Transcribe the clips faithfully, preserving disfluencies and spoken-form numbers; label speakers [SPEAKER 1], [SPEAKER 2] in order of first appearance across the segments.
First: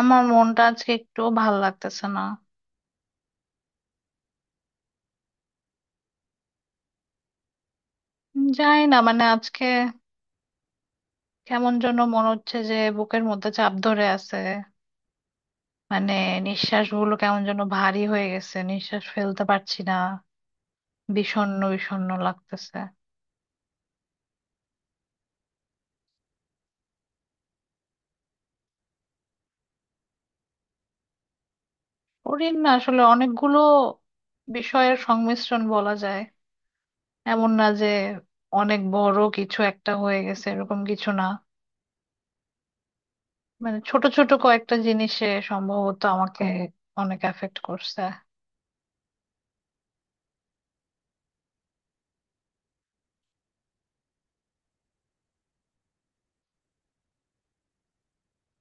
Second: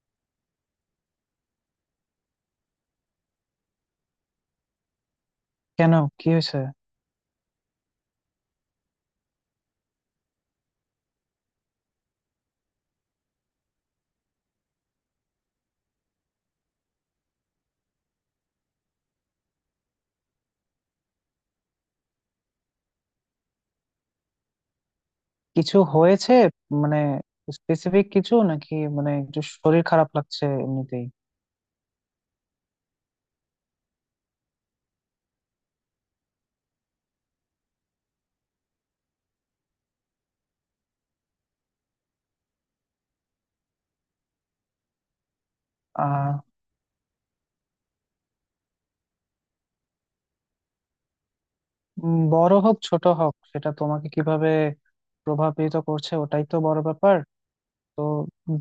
[SPEAKER 1] আমার মনটা আজকে একটু ভাল লাগতেছে না।
[SPEAKER 2] কেন? কি হয়েছে?
[SPEAKER 1] উম, জানি না, মানে আজকে কেমন যেন মনে হচ্ছে যে বুকের মধ্যে চাপ ধরে আছে। মানে নিঃশ্বাস গুলো কেমন যেন ভারী হয়ে গেছে, নিঃশ্বাস ফেলতে পারছি না। বিষণ্ণ বিষণ্ণ লাগতেছে।
[SPEAKER 2] কিছু হয়েছে? মানে, স্পেসিফিক কিছু নাকি মানে একটু শরীর খারাপ লাগছে এমনিতেই?
[SPEAKER 1] কঠিন না, আসলে অনেকগুলো বিষয়ের সংমিশ্রণ বলা যায়। এমন না যে অনেক বড় কিছু একটা হয়ে গেছে, এরকম কিছু না। মানে ছোট ছোট কয়েকটা জিনিসে সম্ভবত
[SPEAKER 2] আহ
[SPEAKER 1] আমাকে অনেক এফেক্ট করছে।
[SPEAKER 2] উম, বড় হোক ছোট হোক, সেটা তোমাকে কিভাবে প্রভাবিত করছে ওটাই তো বড় ব্যাপার। তো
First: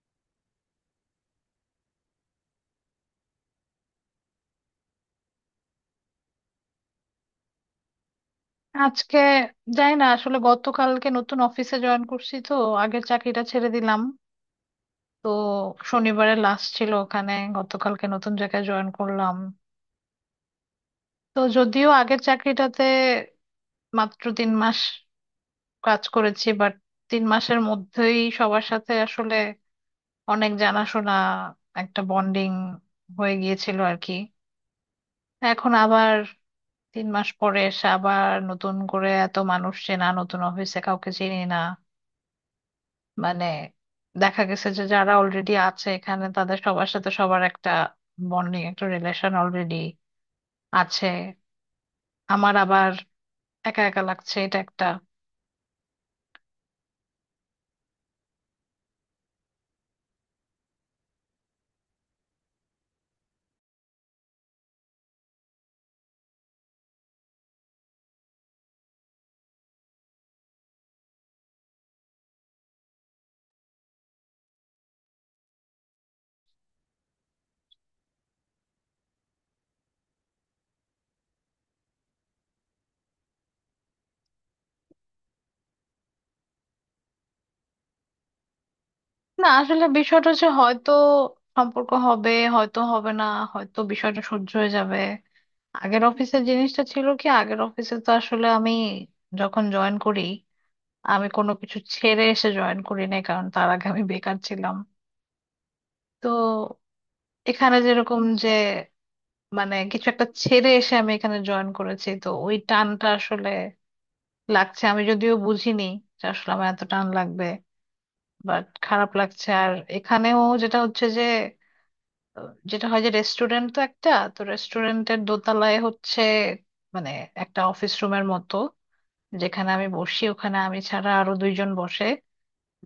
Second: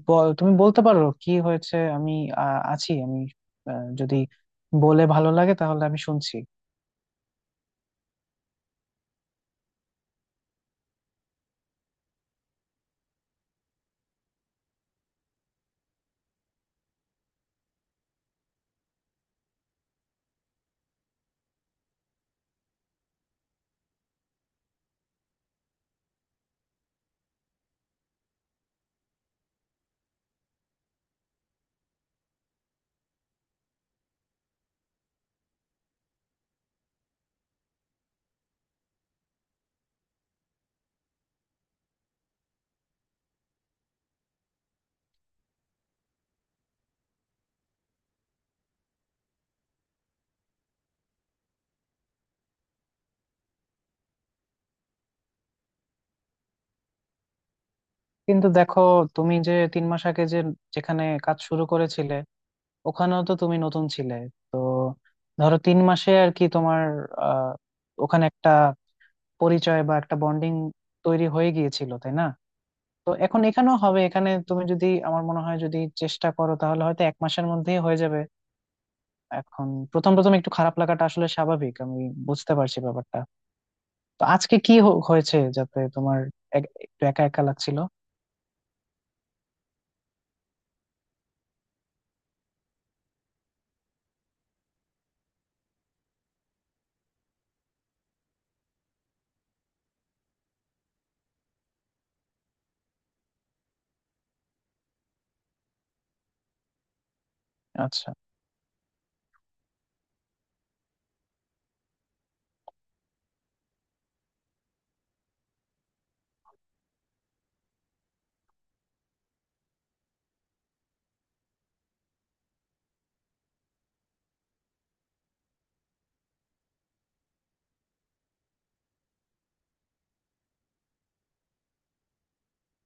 [SPEAKER 2] বল- তুমি বলতে পারো কি হয়েছে, আমি আহ, আছি। আমি আহ, যদি বলে ভালো লাগে তাহলে আমি শুনছি।
[SPEAKER 1] আজকে যাই না আসলে, গতকালকে নতুন অফিসে জয়েন করছি তো। আগের চাকরিটা ছেড়ে দিলাম। তো শনিবারে লাস্ট ছিল ওখানে, গতকালকে নতুন জায়গায় জয়েন করলাম। তো যদিও আগের চাকরিটাতে মাত্র তিন মাস কাজ করেছি, বাট তিন মাসের মধ্যেই সবার সাথে আসলে অনেক জানাশোনা, একটা বন্ডিং হয়ে গিয়েছিল আর কি। এখন আবার তিন মাস পরে এসে আবার নতুন করে এত মানুষ চেনা, নতুন অফিসে কাউকে চিনি না। মানে দেখা গেছে যে যারা অলরেডি আছে এখানে, তাদের সবার সাথে সবার একটা বন্ডিং একটা রিলেশন অলরেডি আছে। আমার আবার একা একা লাগছে, এটা একটা।
[SPEAKER 2] কিন্তু দেখো, তুমি যে তিন মাস আগে যে যেখানে কাজ শুরু করেছিলে, ওখানেও তো তুমি নতুন ছিলে। তো ধরো তিন মাসে আর কি তোমার আহ, ওখানে একটা পরিচয় বা একটা বন্ডিং তৈরি হয়ে গিয়েছিল, তাই না? তো এখন এখানেও হবে। এখানে তুমি যদি, আমার মনে হয় যদি চেষ্টা করো তাহলে হয়তো এক মাসের মধ্যেই হয়ে যাবে। এখন প্রথম প্রথম একটু খারাপ লাগাটা আসলে স্বাভাবিক, আমি বুঝতে পারছি ব্যাপারটা। তো আজকে কি হ- হয়েছে যাতে তোমার এক- একটু একা একা লাগছিল?
[SPEAKER 1] না আসলে বিষয়টা হচ্ছে, হয়তো সম্পর্ক হবে, হয়তো হবে না, হয়তো বিষয়টা সহ্য হয়ে যাবে। আগের অফিসের জিনিসটা ছিল কি, আগের অফিসে তো আসলে আমি যখন জয়েন করি, আমি কোনো কিছু ছেড়ে এসে জয়েন করি নাই, কারণ তার আগে আমি বেকার ছিলাম। তো এখানে
[SPEAKER 2] আচ্ছা,
[SPEAKER 1] যেরকম যে মানে কিছু একটা ছেড়ে এসে আমি এখানে জয়েন করেছি, তো ওই টানটা আসলে লাগছে। আমি যদিও বুঝিনি যে আসলে আমার এত টান লাগবে, বাট খারাপ লাগছে। আর এখানেও যেটা হচ্ছে যে আহ, যেটা হয় যে রেস্টুরেন্ট তো একটা, তো রেস্টুরেন্টের দোতলায় হচ্ছে মানে একটা অফিস রুমের মতো। যেখানে আমি বসি ওখানে আমি ছাড়া আরো দুইজন বসে,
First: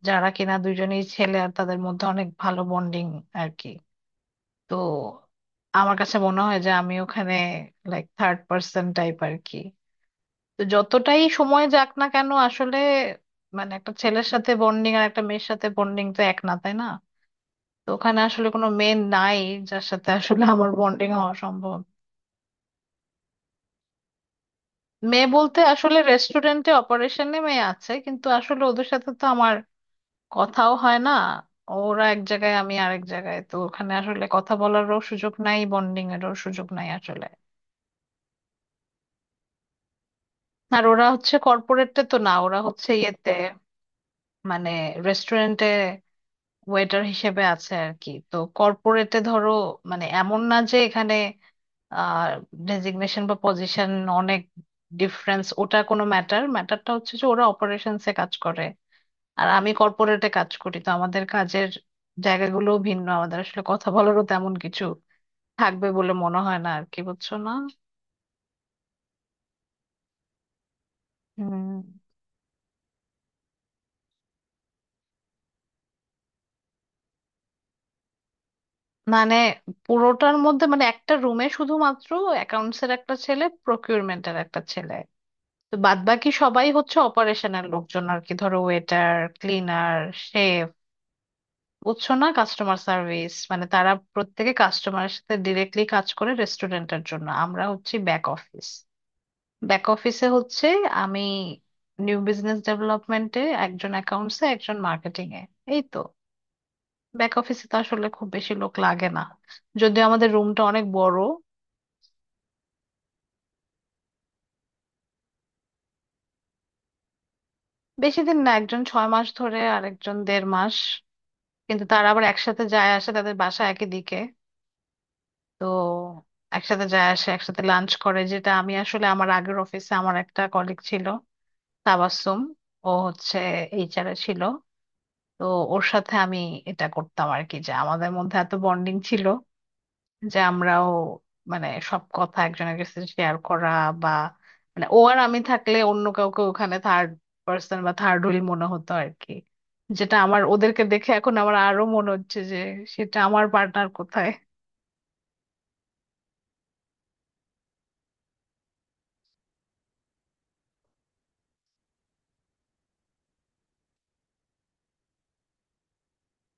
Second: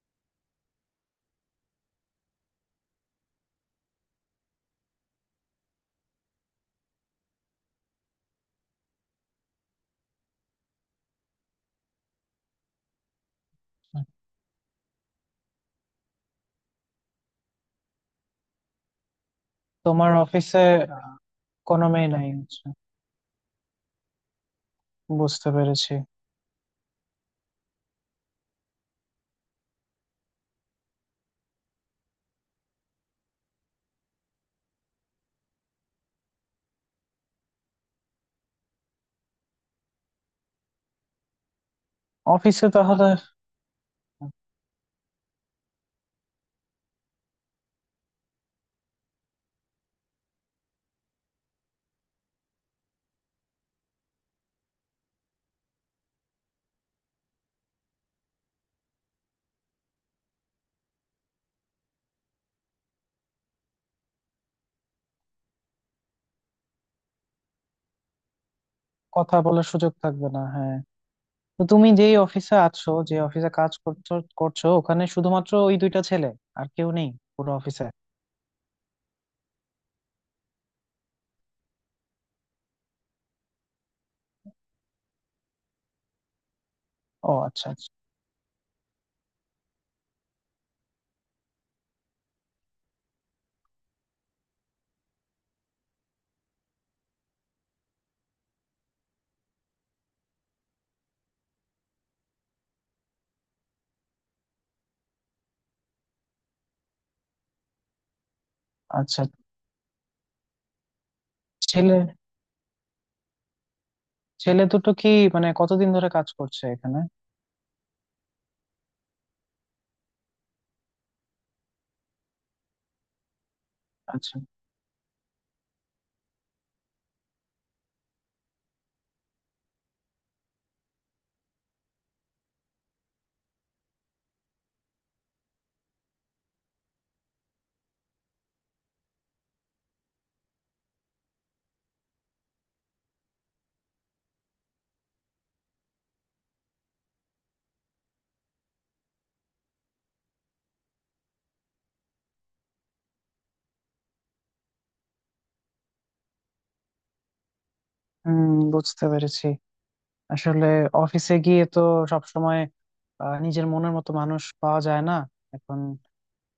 [SPEAKER 1] যারা কিনা দুইজনই ছেলে, আর তাদের মধ্যে অনেক ভালো বন্ডিং আর কি। তো আমার কাছে মনে হয় যে আমি ওখানে লাইক থার্ড পার্সন টাইপ আর কি। তো যতটাই সময় যাক না কেন, আসলে মানে একটা ছেলের সাথে বন্ডিং আর একটা মেয়ের সাথে বন্ডিং তো এক না, তাই না? তো ওখানে আসলে কোনো মেয়ে নাই যার সাথে
[SPEAKER 2] তোমার
[SPEAKER 1] আসলে
[SPEAKER 2] অফিসে
[SPEAKER 1] আমার বন্ডিং হওয়া সম্ভব।
[SPEAKER 2] কোনো মেয়ে নাই? আচ্ছা।
[SPEAKER 1] মেয়ে
[SPEAKER 2] বুঝতে
[SPEAKER 1] বলতে
[SPEAKER 2] পেরেছি।
[SPEAKER 1] আসলে রেস্টুরেন্টে অপারেশনে মেয়ে আছে, কিন্তু আসলে ওদের সাথে তো আমার কথাও হয় না। ওরা এক জায়গায়, আমি আরেক জায়গায়, তো ওখানে আসলে কথা বলারও সুযোগ নাই, বন্ডিং এরও সুযোগ নাই আসলে। আর ওরা হচ্ছে কর্পোরেটে তো না, ওরা
[SPEAKER 2] অফিসে
[SPEAKER 1] হচ্ছে
[SPEAKER 2] তাহলে?
[SPEAKER 1] ইয়েতে, মানে রেস্টুরেন্টে ওয়েটার হিসেবে আছে আর কি। তো কর্পোরেটে ধরো, মানে এমন না যে এখানে আহ ডেজিগনেশন বা পজিশন অনেক ডিফারেন্স, ওটা কোনো ম্যাটার। ম্যাটারটা হচ্ছে যে ওরা অপারেশনসে কাজ করে, আর আমি কর্পোরেটে কাজ করি। তো আমাদের কাজের জায়গাগুলো ভিন্ন, আমাদের আসলে কথা বলারও তেমন কিছু থাকবে বলে মনে হয় না আর কি, বুঝছো না?
[SPEAKER 2] কথা বলার সুযোগ থাকবে না, হ্যাঁ। তো
[SPEAKER 1] হুম,
[SPEAKER 2] তুমি যেই অফিসে আছো, যে অফিসে কাজ করছো করছো, ওখানে শুধুমাত্র ওই দুইটা ছেলে, আর কেউ নেই পুরো অফিসে?
[SPEAKER 1] মানে পুরোটার মধ্যে মানে একটা রুমে শুধুমাত্র অ্যাকাউন্টস এর একটা ছেলে, প্রকিউরমেন্ট এর একটা ছেলে। তো বাদ বাকি সবাই হচ্ছে
[SPEAKER 2] ও
[SPEAKER 1] অপারেশনের
[SPEAKER 2] আচ্ছা আচ্ছা।
[SPEAKER 1] লোকজন আর কি, ধরো ওয়েটার, ক্লিনার, শেফ, বুঝছো না, কাস্টমার সার্ভিস। মানে তারা প্রত্যেকে কাস্টমারের সাথে ডিরেক্টলি কাজ করে রেস্টুরেন্টের জন্য, আমরা হচ্ছে ব্যাক অফিস। ব্যাক অফিসে হচ্ছে আমি নিউ বিজনেস ডেভেলপমেন্টে, একজন অ্যাকাউন্টসে, একজন মার্কেটিং এ, এই তো। ব্যাক অফিসে তো আসলে খুব বেশি লোক লাগে না,
[SPEAKER 2] আচ্ছা।
[SPEAKER 1] যদিও আমাদের রুমটা অনেক বড়।
[SPEAKER 2] ছেলে ছেলে দুটো কি মানে কতদিন ধরে কাজ করছে এখানে?
[SPEAKER 1] বেশি দিন না, একজন ছয় মাস ধরে আর একজন দেড় মাস। কিন্তু তারা আবার একসাথে যায় আসে, তাদের বাসা একই দিকে।
[SPEAKER 2] আচ্ছা।
[SPEAKER 1] তো একসাথে যায় আসে, একসাথে লাঞ্চ করে। যেটা আমি আসলে, আমার আগের অফিসে আমার একটা কলিগ ছিল, তাবাসসুম, ও হচ্ছে এইচআর এ ছিল। তো ওর সাথে আমি এটা করতাম আর কি। যে আমাদের মধ্যে এত বন্ডিং ছিল যে আমরাও মানে সব কথা একজনের কাছে শেয়ার করা, বা মানে ও আর আমি থাকলে অন্য কাউকে ওখানে থার্ড পার্সন বা থার্ড হুইল মনে হতো আর কি। যেটা আমার ওদেরকে দেখে এখন আমার আরো মনে হচ্ছে যে সেটা, আমার পার্টনার কোথায়?
[SPEAKER 2] হুম, বুঝতে পেরেছি। আসলে অফিসে গিয়ে তো সবসময় আহ, নিজের মনের মতো মানুষ পাওয়া যায় না। এখন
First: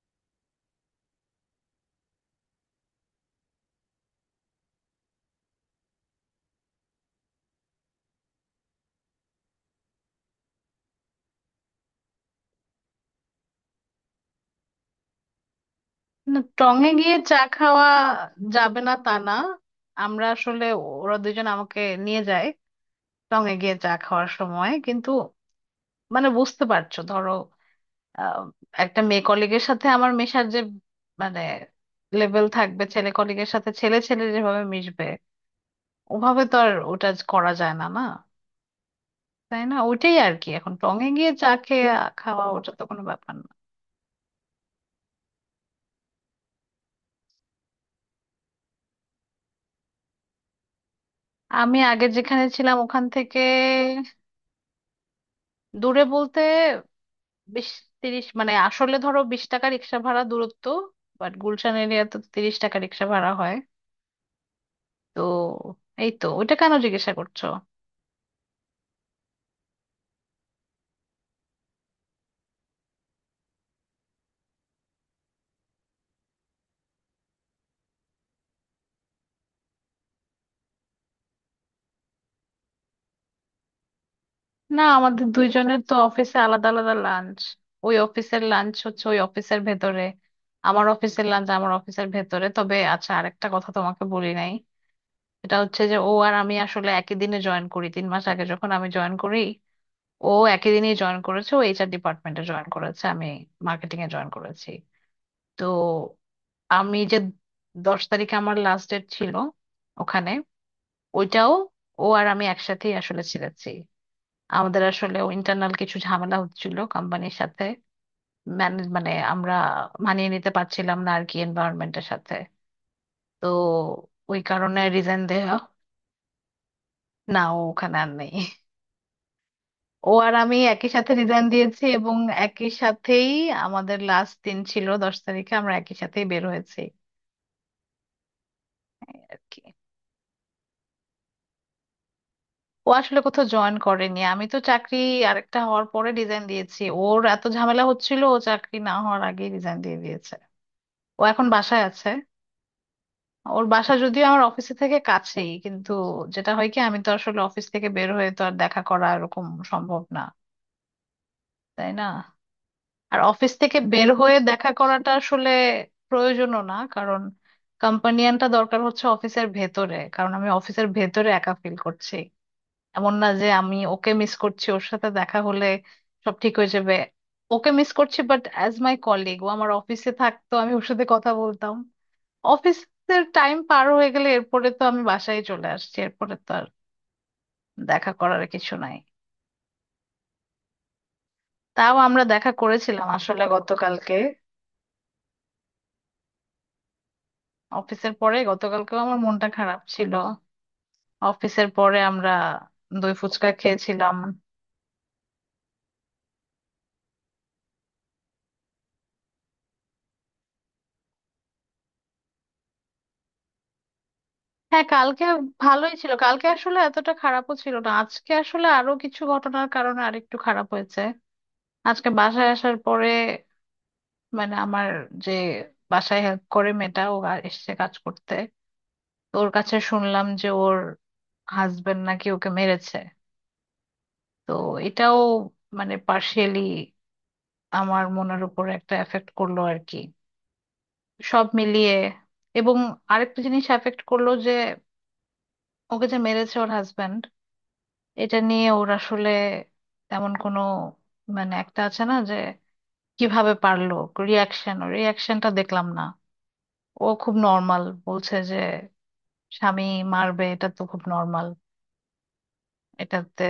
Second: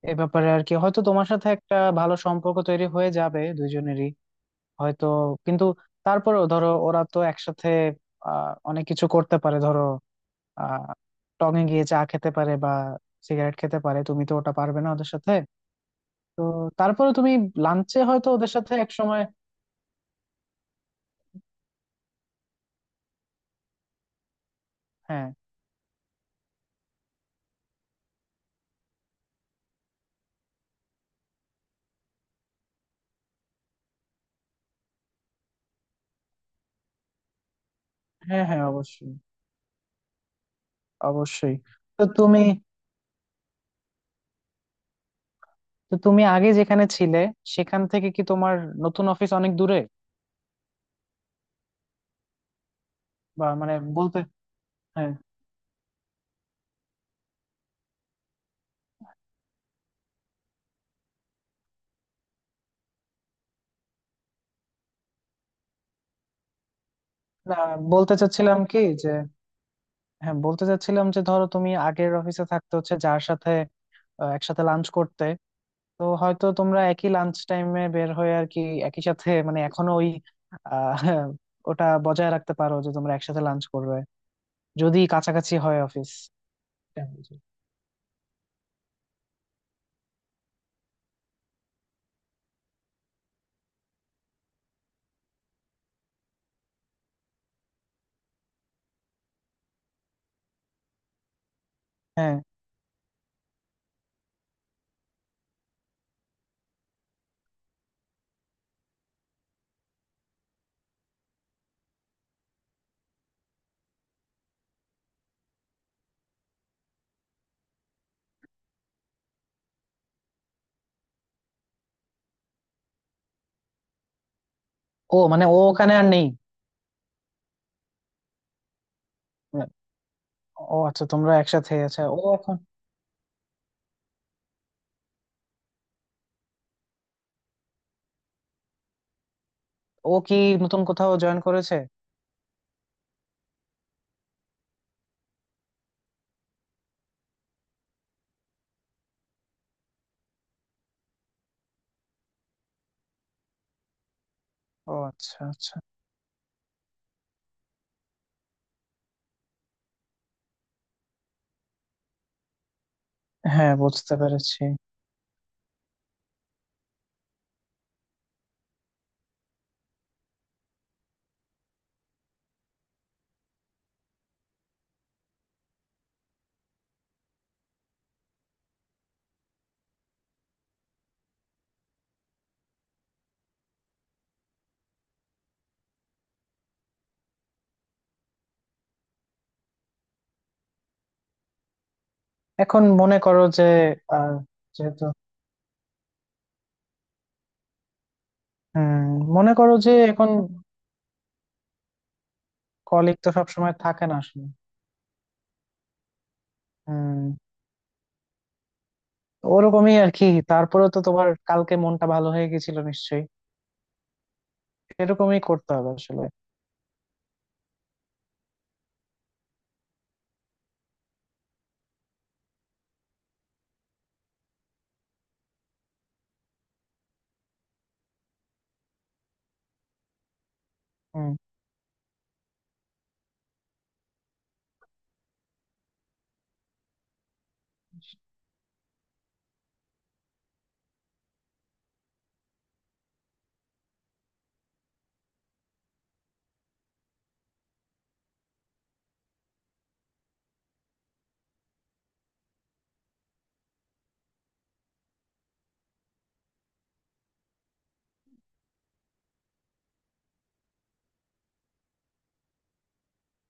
[SPEAKER 2] এ ব্যাপারে আর কি হয়তো তোমার সাথে একটা ভালো সম্পর্ক তৈরি হয়ে যাবে দুইজনেরই, হয়তো। কিন্তু তারপরেও ধরো ওরা তো একসাথে আহ অনেক কিছু করতে পারে। ধরো আহ টঙে গিয়ে চা খেতে পারে বা সিগারেট খেতে পারে, তুমি তো ওটা পারবে না ওদের সাথে।
[SPEAKER 1] না
[SPEAKER 2] তো
[SPEAKER 1] টঙে
[SPEAKER 2] তারপরে
[SPEAKER 1] গিয়ে
[SPEAKER 2] তুমি
[SPEAKER 1] চা খাওয়া
[SPEAKER 2] লাঞ্চে হয়তো ওদের সাথে
[SPEAKER 1] যাবে
[SPEAKER 2] এক
[SPEAKER 1] না তা
[SPEAKER 2] সময়।
[SPEAKER 1] না, আমরা আসলে, ওরা দুজন আমাকে নিয়ে যায় টঙে গিয়ে চা খাওয়ার সময়, কিন্তু
[SPEAKER 2] হ্যাঁ।
[SPEAKER 1] মানে বুঝতে পারছো ধরো, আহ, একটা মেয়ে কলিগের সাথে আমার মেশার যে মানে লেভেল থাকবে, ছেলে কলিগের সাথে ছেলে ছেলে যেভাবে মিশবে ওভাবে তো আর ওটা আজ করা যায় না, না?
[SPEAKER 2] হ্যাঁ, হ্যাঁ, অবশ্যই।
[SPEAKER 1] তাই না, ওইটাই আর কি। এখন টঙে গিয়ে চা
[SPEAKER 2] অবশ্যই।
[SPEAKER 1] খেয়ে
[SPEAKER 2] তো
[SPEAKER 1] আ-
[SPEAKER 2] তুমি,
[SPEAKER 1] খাওয়া ওটা তো কোনো ব্যাপার না।
[SPEAKER 2] তো তুমি আগে যেখানে ছিলে, সেখান থেকে কি তোমার নতুন অফিস অনেক দূরে?
[SPEAKER 1] আমি আগে যেখানে ছিলাম ওখান থেকে
[SPEAKER 2] বা মানে বলতে, হ্যাঁ।
[SPEAKER 1] দূরে বলতে বিশ তিরিশ, মানে আসলে ধরো বিশ টাকা রিক্সা ভাড়া দূরত্ব, বাট গুলশান এরিয়াতে তো তিরিশ টাকা রিক্সা ভাড়া হয়। তো এই তো, ওইটা কেন জিজ্ঞাসা করছো?
[SPEAKER 2] না, বলতে চাচ্ছিলাম কি যে, হ্যাঁ বলতে চাচ্ছিলাম যে ধরো তুমি আগের অফিসে থাকতে, হচ্ছে যার সাথে আহ, একসাথে লাঞ্চ করতে, তো হয়তো তোমরা একই লাঞ্চ টাইমে বের হয়ে আর কি একই সাথে মানে এখনো ওই আহ, ওটা বজায় রাখতে পারো যে তোমরা একসাথে লাঞ্চ করবে,
[SPEAKER 1] না
[SPEAKER 2] যদি
[SPEAKER 1] আমাদের
[SPEAKER 2] কাছাকাছি হয়
[SPEAKER 1] দুইজনের তো
[SPEAKER 2] অফিস।
[SPEAKER 1] অফিসে আলাদা আলাদা লাঞ্চ, ওই অফিসের লাঞ্চ হচ্ছে ওই অফিসের ভেতরে, আমার অফিসের লাঞ্চ আমার অফিসের ভেতরে। তবে আচ্ছা, আরেকটা কথা তোমাকে বলি নাই, এটা হচ্ছে যে ও আর আমি আসলে একই দিনে জয়েন করি। তিন মাস আগে যখন আমি জয়েন করি, ও একই দিনে জয়েন করেছে। ও এইচআর
[SPEAKER 2] হ্যাঁ।
[SPEAKER 1] ডিপার্টমেন্টে জয়েন করেছে, আমি মার্কেটিং এ জয়েন করেছি। তো আমি যে দশ তারিখে আমার লাস্ট ডেট ছিল ওখানে, ওইটাও ও আর আমি একসাথেই আসলে ছিলেছি। আমাদের আসলে ইন্টারনাল কিছু ঝামেলা হচ্ছিল কোম্পানির সাথে, ম্যানেজ মানে আমরা মানিয়ে নিতে পারছিলাম না আর কি এনভায়রনমেন্টের সাথে। তো ওই কারণে
[SPEAKER 2] ও
[SPEAKER 1] রিজাইন
[SPEAKER 2] মানে
[SPEAKER 1] দেওয়া।
[SPEAKER 2] ও ওখানে আর নেই।
[SPEAKER 1] না ও ওখানে আর নেই, ও আর আমি
[SPEAKER 2] ও
[SPEAKER 1] একই
[SPEAKER 2] আচ্ছা,
[SPEAKER 1] সাথে
[SPEAKER 2] তোমরা
[SPEAKER 1] রিজাইন
[SPEAKER 2] একসাথে।
[SPEAKER 1] দিয়েছি,
[SPEAKER 2] আচ্ছা,
[SPEAKER 1] এবং
[SPEAKER 2] ও এখন?
[SPEAKER 1] একই সাথেই আমাদের লাস্ট দিন ছিল দশ তারিখে, আমরা একই সাথেই বের হয়েছি, এই আর কি।
[SPEAKER 2] ও কি নতুন কোথাও জয়েন করেছে?
[SPEAKER 1] ও আসলে কোথাও জয়েন করেনি, আমি তো চাকরি আরেকটা হওয়ার পরে রিজাইন দিয়েছি। ওর এত ঝামেলা হচ্ছিল, ও চাকরি না হওয়ার আগেই রিজাইন দিয়ে দিয়েছে, ও এখন বাসায় আছে। ওর বাসা যদিও আমার অফিসে
[SPEAKER 2] ও
[SPEAKER 1] থেকে
[SPEAKER 2] আচ্ছা
[SPEAKER 1] কাছেই,
[SPEAKER 2] আচ্ছা।
[SPEAKER 1] কিন্তু যেটা হয় কি আমি তো আসলে অফিস থেকে বের হয়ে তো আর দেখা করা এরকম সম্ভব না, তাই না? আর অফিস
[SPEAKER 2] হ্যাঁ,
[SPEAKER 1] থেকে বের
[SPEAKER 2] বুঝতে
[SPEAKER 1] হয়ে
[SPEAKER 2] পেরেছি।
[SPEAKER 1] দেখা করাটা আসলে প্রয়োজনও না, কারণ কম্পানিয়ানটা দরকার হচ্ছে অফিসের ভেতরে, কারণ আমি অফিসের ভেতরে একা ফিল করছি। এমন না যে আমি ওকে মিস করছি, ওর সাথে দেখা হলে সব ঠিক হয়ে যাবে, ওকে মিস করছি বাট অ্যাজ মাই কলিগ ও আমার অফিসে থাকতো, আমি ওর সাথে কথা বলতাম। অফিসের টাইম পার হয়ে গেলে এরপরে তো আমি বাসায় চলে আসছি, এরপরে তো আর দেখা করার কিছু নাই। তাও আমরা দেখা
[SPEAKER 2] এখন
[SPEAKER 1] করেছিলাম
[SPEAKER 2] মনে
[SPEAKER 1] আসলে
[SPEAKER 2] করো যে
[SPEAKER 1] গতকালকে,
[SPEAKER 2] আহ, যেহেতু।
[SPEAKER 1] অফিসের পরে। গতকালকেও
[SPEAKER 2] হম।
[SPEAKER 1] আমার মনটা
[SPEAKER 2] মনে করো
[SPEAKER 1] খারাপ
[SPEAKER 2] যে
[SPEAKER 1] ছিল,
[SPEAKER 2] এখন
[SPEAKER 1] অফিসের পরে আমরা দই
[SPEAKER 2] কলিগ তো
[SPEAKER 1] ফুচকা
[SPEAKER 2] সবসময় থাকে
[SPEAKER 1] খেয়েছিলাম।
[SPEAKER 2] না আসলে। হম। ওরকমই আর কি। তারপরে তো তোমার কালকে মনটা ভালো হয়ে গেছিল নিশ্চয়ই।
[SPEAKER 1] হ্যাঁ, কালকে
[SPEAKER 2] এরকমই করতে হবে
[SPEAKER 1] ভালোই ছিল,
[SPEAKER 2] আসলে।
[SPEAKER 1] কালকে আসলে এতটা খারাপও ছিল না। আজকে আসলে আরো কিছু ঘটনার কারণে আরেকটু খারাপ হয়েছে। আজকে বাসায় আসার পরে, মানে আমার যে বাসায় হেল্প করে মেয়েটা ও আর এসেছে কাজ করতে, তোর কাছে শুনলাম যে ওর
[SPEAKER 2] হুম।
[SPEAKER 1] হাজবেন্ড নাকি ওকে মেরেছে। তো এটাও মানে পার্শিয়ালি আমার মনের উপর একটা এফেক্ট করলো আর কি, সব মিলিয়ে। এবং আরেকটা জিনিস এফেক্ট করলো, যে ওকে যে মেরেছে ওর হাজবেন্ড, এটা নিয়ে ওর আসলে তেমন কোনো, মানে একটা আছে না যে কিভাবে পারলো, রিয়াকশন, ওর রিয়াকশনটা দেখলাম না। ও খুব নর্মাল বলছে যে স্বামী মারবে এটা তো খুব নর্মাল, এটাতে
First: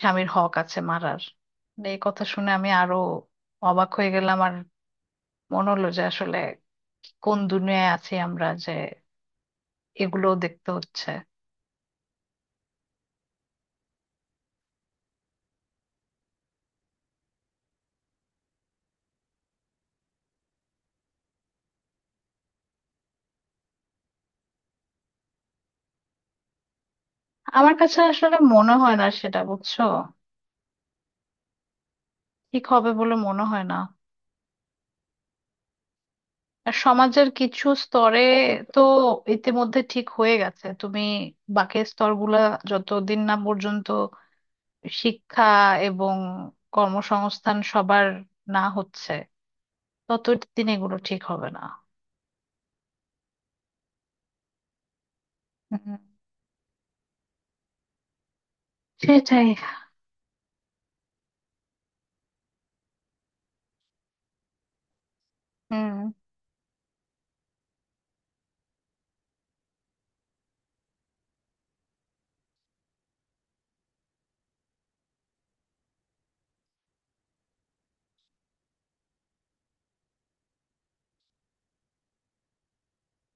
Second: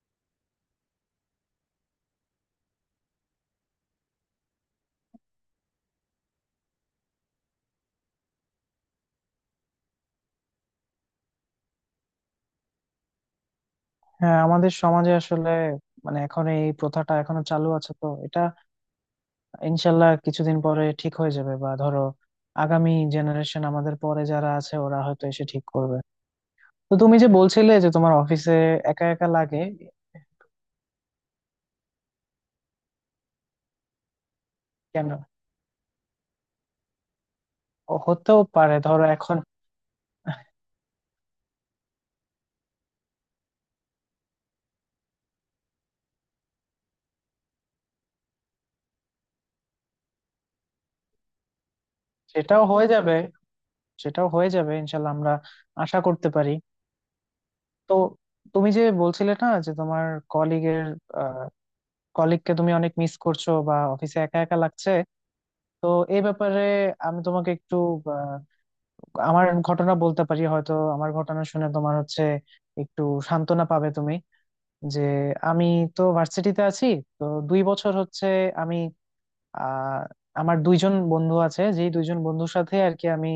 [SPEAKER 1] স্বামীর হক আছে মারার। এই কথা শুনে আমি আরো অবাক হয়ে গেলাম, আর মনে হলো যে আসলে কোন দুনিয়ায় আছি আমরা যে এগুলো দেখতে হচ্ছে।
[SPEAKER 2] হ্যাঁ, আমাদের সমাজে আসলে মানে এখন এই প্রথাটা এখনো চালু আছে, তো এটা ইনশাল্লাহ কিছুদিন পরে ঠিক হয়ে যাবে বা ধরো আগামী জেনারেশন আমাদের পরে যারা আছে ওরা হয়তো এসে ঠিক করবে। তো তুমি যে বলছিলে
[SPEAKER 1] আমার
[SPEAKER 2] যে
[SPEAKER 1] কাছে
[SPEAKER 2] তোমার
[SPEAKER 1] আসলে
[SPEAKER 2] অফিসে
[SPEAKER 1] মনে হয় না
[SPEAKER 2] একা একা
[SPEAKER 1] সেটা,
[SPEAKER 2] লাগে,
[SPEAKER 1] বুঝছো? ঠিক হবে বলে মনে হয় না।
[SPEAKER 2] কেন?
[SPEAKER 1] আর সমাজের কিছু
[SPEAKER 2] ও,
[SPEAKER 1] স্তরে
[SPEAKER 2] হতেও পারে
[SPEAKER 1] তো
[SPEAKER 2] ধরো এখন।
[SPEAKER 1] ইতিমধ্যে ঠিক হয়ে গেছে তুমি, বাকি স্তরগুলা যতদিন না পর্যন্ত শিক্ষা এবং কর্মসংস্থান সবার না হচ্ছে, ততদিন এগুলো ঠিক হবে না।
[SPEAKER 2] সেটাও হয়ে যাবে, সেটাও হয়ে যাবে ইনশাল্লাহ, আমরা
[SPEAKER 1] হুম,
[SPEAKER 2] আশা করতে পারি। তো তুমি যে বলছিলে না
[SPEAKER 1] সেটাই।
[SPEAKER 2] যে তোমার কলিগের কলিগকে তুমি অনেক মিস করছো বা অফিসে একা একা লাগছে, তো
[SPEAKER 1] হুম।
[SPEAKER 2] এই ব্যাপারে আমি তোমাকে একটু আহ, আমার ঘটনা বলতে পারি। হয়তো আমার ঘটনা শুনে তোমার হচ্ছে একটু সান্ত্বনা পাবে তুমি। যে আমি তো ভার্সিটিতে আছি, তো দুই বছর হচ্ছে আমি আহ আমার দুইজন বন্ধু আছে, যেই দুইজন বন্ধুর সাথে আর কি আমি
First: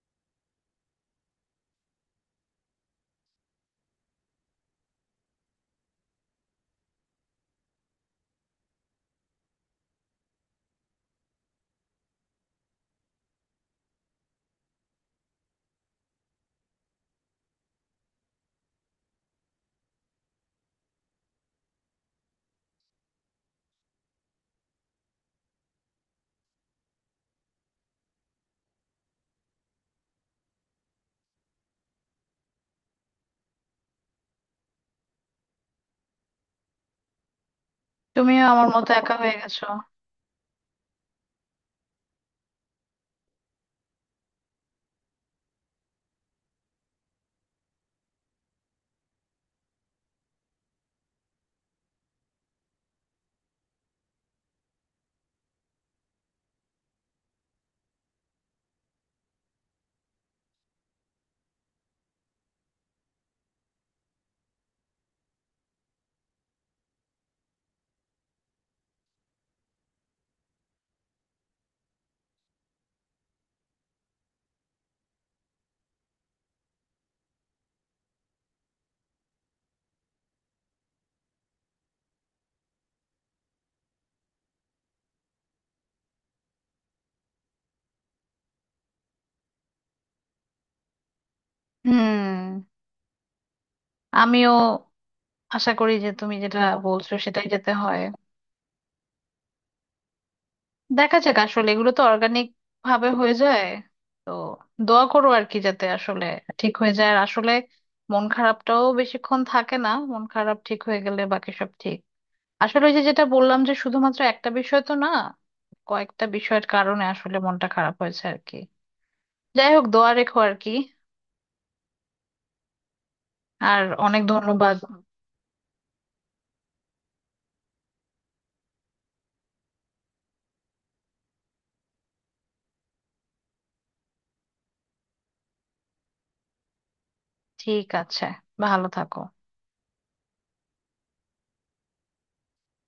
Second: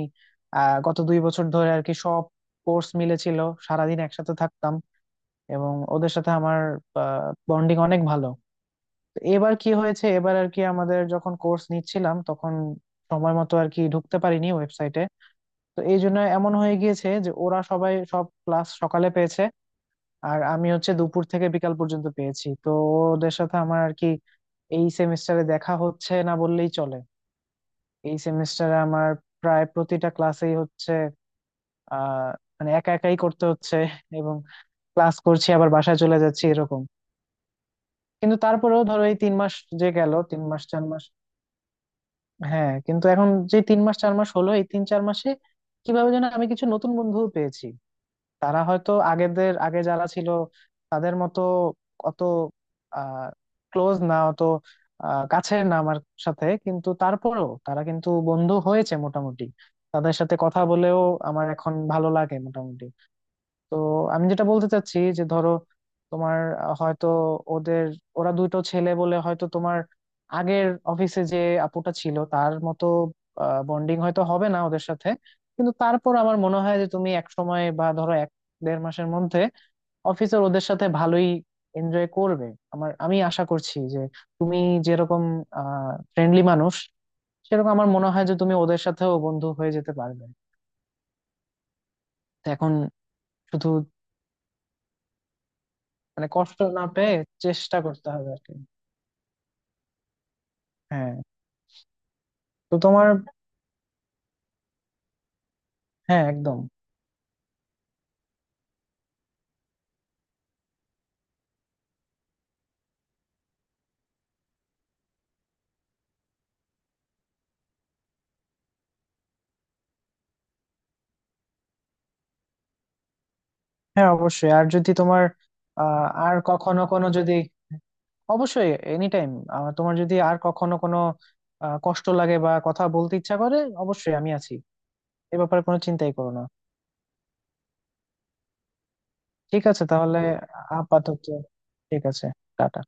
[SPEAKER 2] আহ গত দুই বছর ধরে আর কি সব কোর্স মিলেছিল, সারাদিন একসাথে থাকতাম এবং ওদের সাথে আমার বন্ডিং অনেক ভালো। তো এবার কি হয়েছে, এবার আর কি আমাদের যখন কোর্স নিচ্ছিলাম তখন সময় মতো আর কি ঢুকতে পারিনি ওয়েবসাইটে। তো এই জন্য এমন হয়ে গিয়েছে যে ওরা সবাই সব ক্লাস সকালে পেয়েছে, আর আমি হচ্ছে দুপুর থেকে বিকাল পর্যন্ত পেয়েছি। তো ওদের সাথে আমার আর কি এই সেমিস্টারে দেখা হচ্ছে না বললেই চলে। এই সেমিস্টারে আমার প্রায় প্রতিটা ক্লাসেই হচ্ছে আহ মানে একা একাই করতে হচ্ছে, এবং ক্লাস করছি আবার বাসায় চলে যাচ্ছি এরকম। কিন্তু
[SPEAKER 1] তুমিও আমার
[SPEAKER 2] তারপরেও
[SPEAKER 1] মতো
[SPEAKER 2] ধরো
[SPEAKER 1] একা
[SPEAKER 2] এই তিন
[SPEAKER 1] হয়ে
[SPEAKER 2] মাস
[SPEAKER 1] গেছো।
[SPEAKER 2] যে গেল, তিন মাস চার মাস, হ্যাঁ কিন্তু এখন যে তিন মাস চার মাস হলো এই তিন চার মাসে কিভাবে যেন আমি কিছু নতুন বন্ধু পেয়েছি। তারা হয়তো আগেদের আগে যারা ছিল তাদের মতো অত আহ ক্লোজ না, অত আহ কাছের না আমার সাথে, কিন্তু তারপরেও তারা কিন্তু বন্ধু হয়েছে মোটামুটি। তাদের সাথে কথা বলেও আমার এখন ভালো লাগে মোটামুটি। তো আমি যেটা বলতে চাচ্ছি যে ধরো তোমার আহ, হয়তো ওদের ওরা দুটো ছেলে বলে হয়তো তোমার আগের অফিসে যে আপুটা ছিল তার মতো বন্ডিং হয়তো হবে না ওদের সাথে, কিন্তু তারপর আমার মনে হয় যে তুমি এক সময় বা ধরো এক দেড় মাসের মধ্যে অফিসের ওদের সাথে ভালোই এনজয় করবে। আমার আমি আশা করছি যে তুমি যেরকম আহ ফ্রেন্ডলি মানুষ, সেরকম আমার মনে হয় যে তুমি ওদের সাথেও বন্ধু হয়ে যেতে পারবে। তো
[SPEAKER 1] হুম।
[SPEAKER 2] এখন শুধু
[SPEAKER 1] আমিও আশা করি যে
[SPEAKER 2] মানে
[SPEAKER 1] তুমি
[SPEAKER 2] কষ্ট
[SPEAKER 1] যেটা
[SPEAKER 2] না
[SPEAKER 1] বলছো
[SPEAKER 2] পেয়ে
[SPEAKER 1] সেটাই যেতে
[SPEAKER 2] চেষ্টা
[SPEAKER 1] হয়।
[SPEAKER 2] করতে হবে আর কি। হ্যাঁ।
[SPEAKER 1] দেখা যাক আসলে, এগুলো তো অর্গানিক
[SPEAKER 2] তো তোমার,
[SPEAKER 1] ভাবে হয়ে যায়। তো দোয়া করো আর কি, যাতে
[SPEAKER 2] হ্যাঁ
[SPEAKER 1] আসলে
[SPEAKER 2] একদম।
[SPEAKER 1] ঠিক হয়ে যায়। আর আসলে মন খারাপটাও বেশিক্ষণ থাকে না, মন খারাপ ঠিক হয়ে গেলে বাকি সব ঠিক। আসলে ওই যে যেটা বললাম যে শুধুমাত্র একটা বিষয় তো না, কয়েকটা বিষয়ের কারণে আসলে মনটা খারাপ হয়েছে আর কি। যাই হোক দোয়া রেখো আর কি, আর
[SPEAKER 2] হ্যাঁ
[SPEAKER 1] অনেক
[SPEAKER 2] অবশ্যই। আর
[SPEAKER 1] ধন্যবাদ।
[SPEAKER 2] যদি তোমার আহ আর কখনো কোনো যদি, অবশ্যই এনি টাইম, তোমার যদি আর কখনো কোনো আহ, কষ্ট লাগে বা কথা বলতে ইচ্ছা করে, অবশ্যই আমি আছি। এ ব্যাপারে কোনো চিন্তাই করো না।
[SPEAKER 1] ঠিক আছে, ভালো থাকো।
[SPEAKER 2] ঠিক আছে তাহলে, আপাতত ঠিক আছে। টাটা।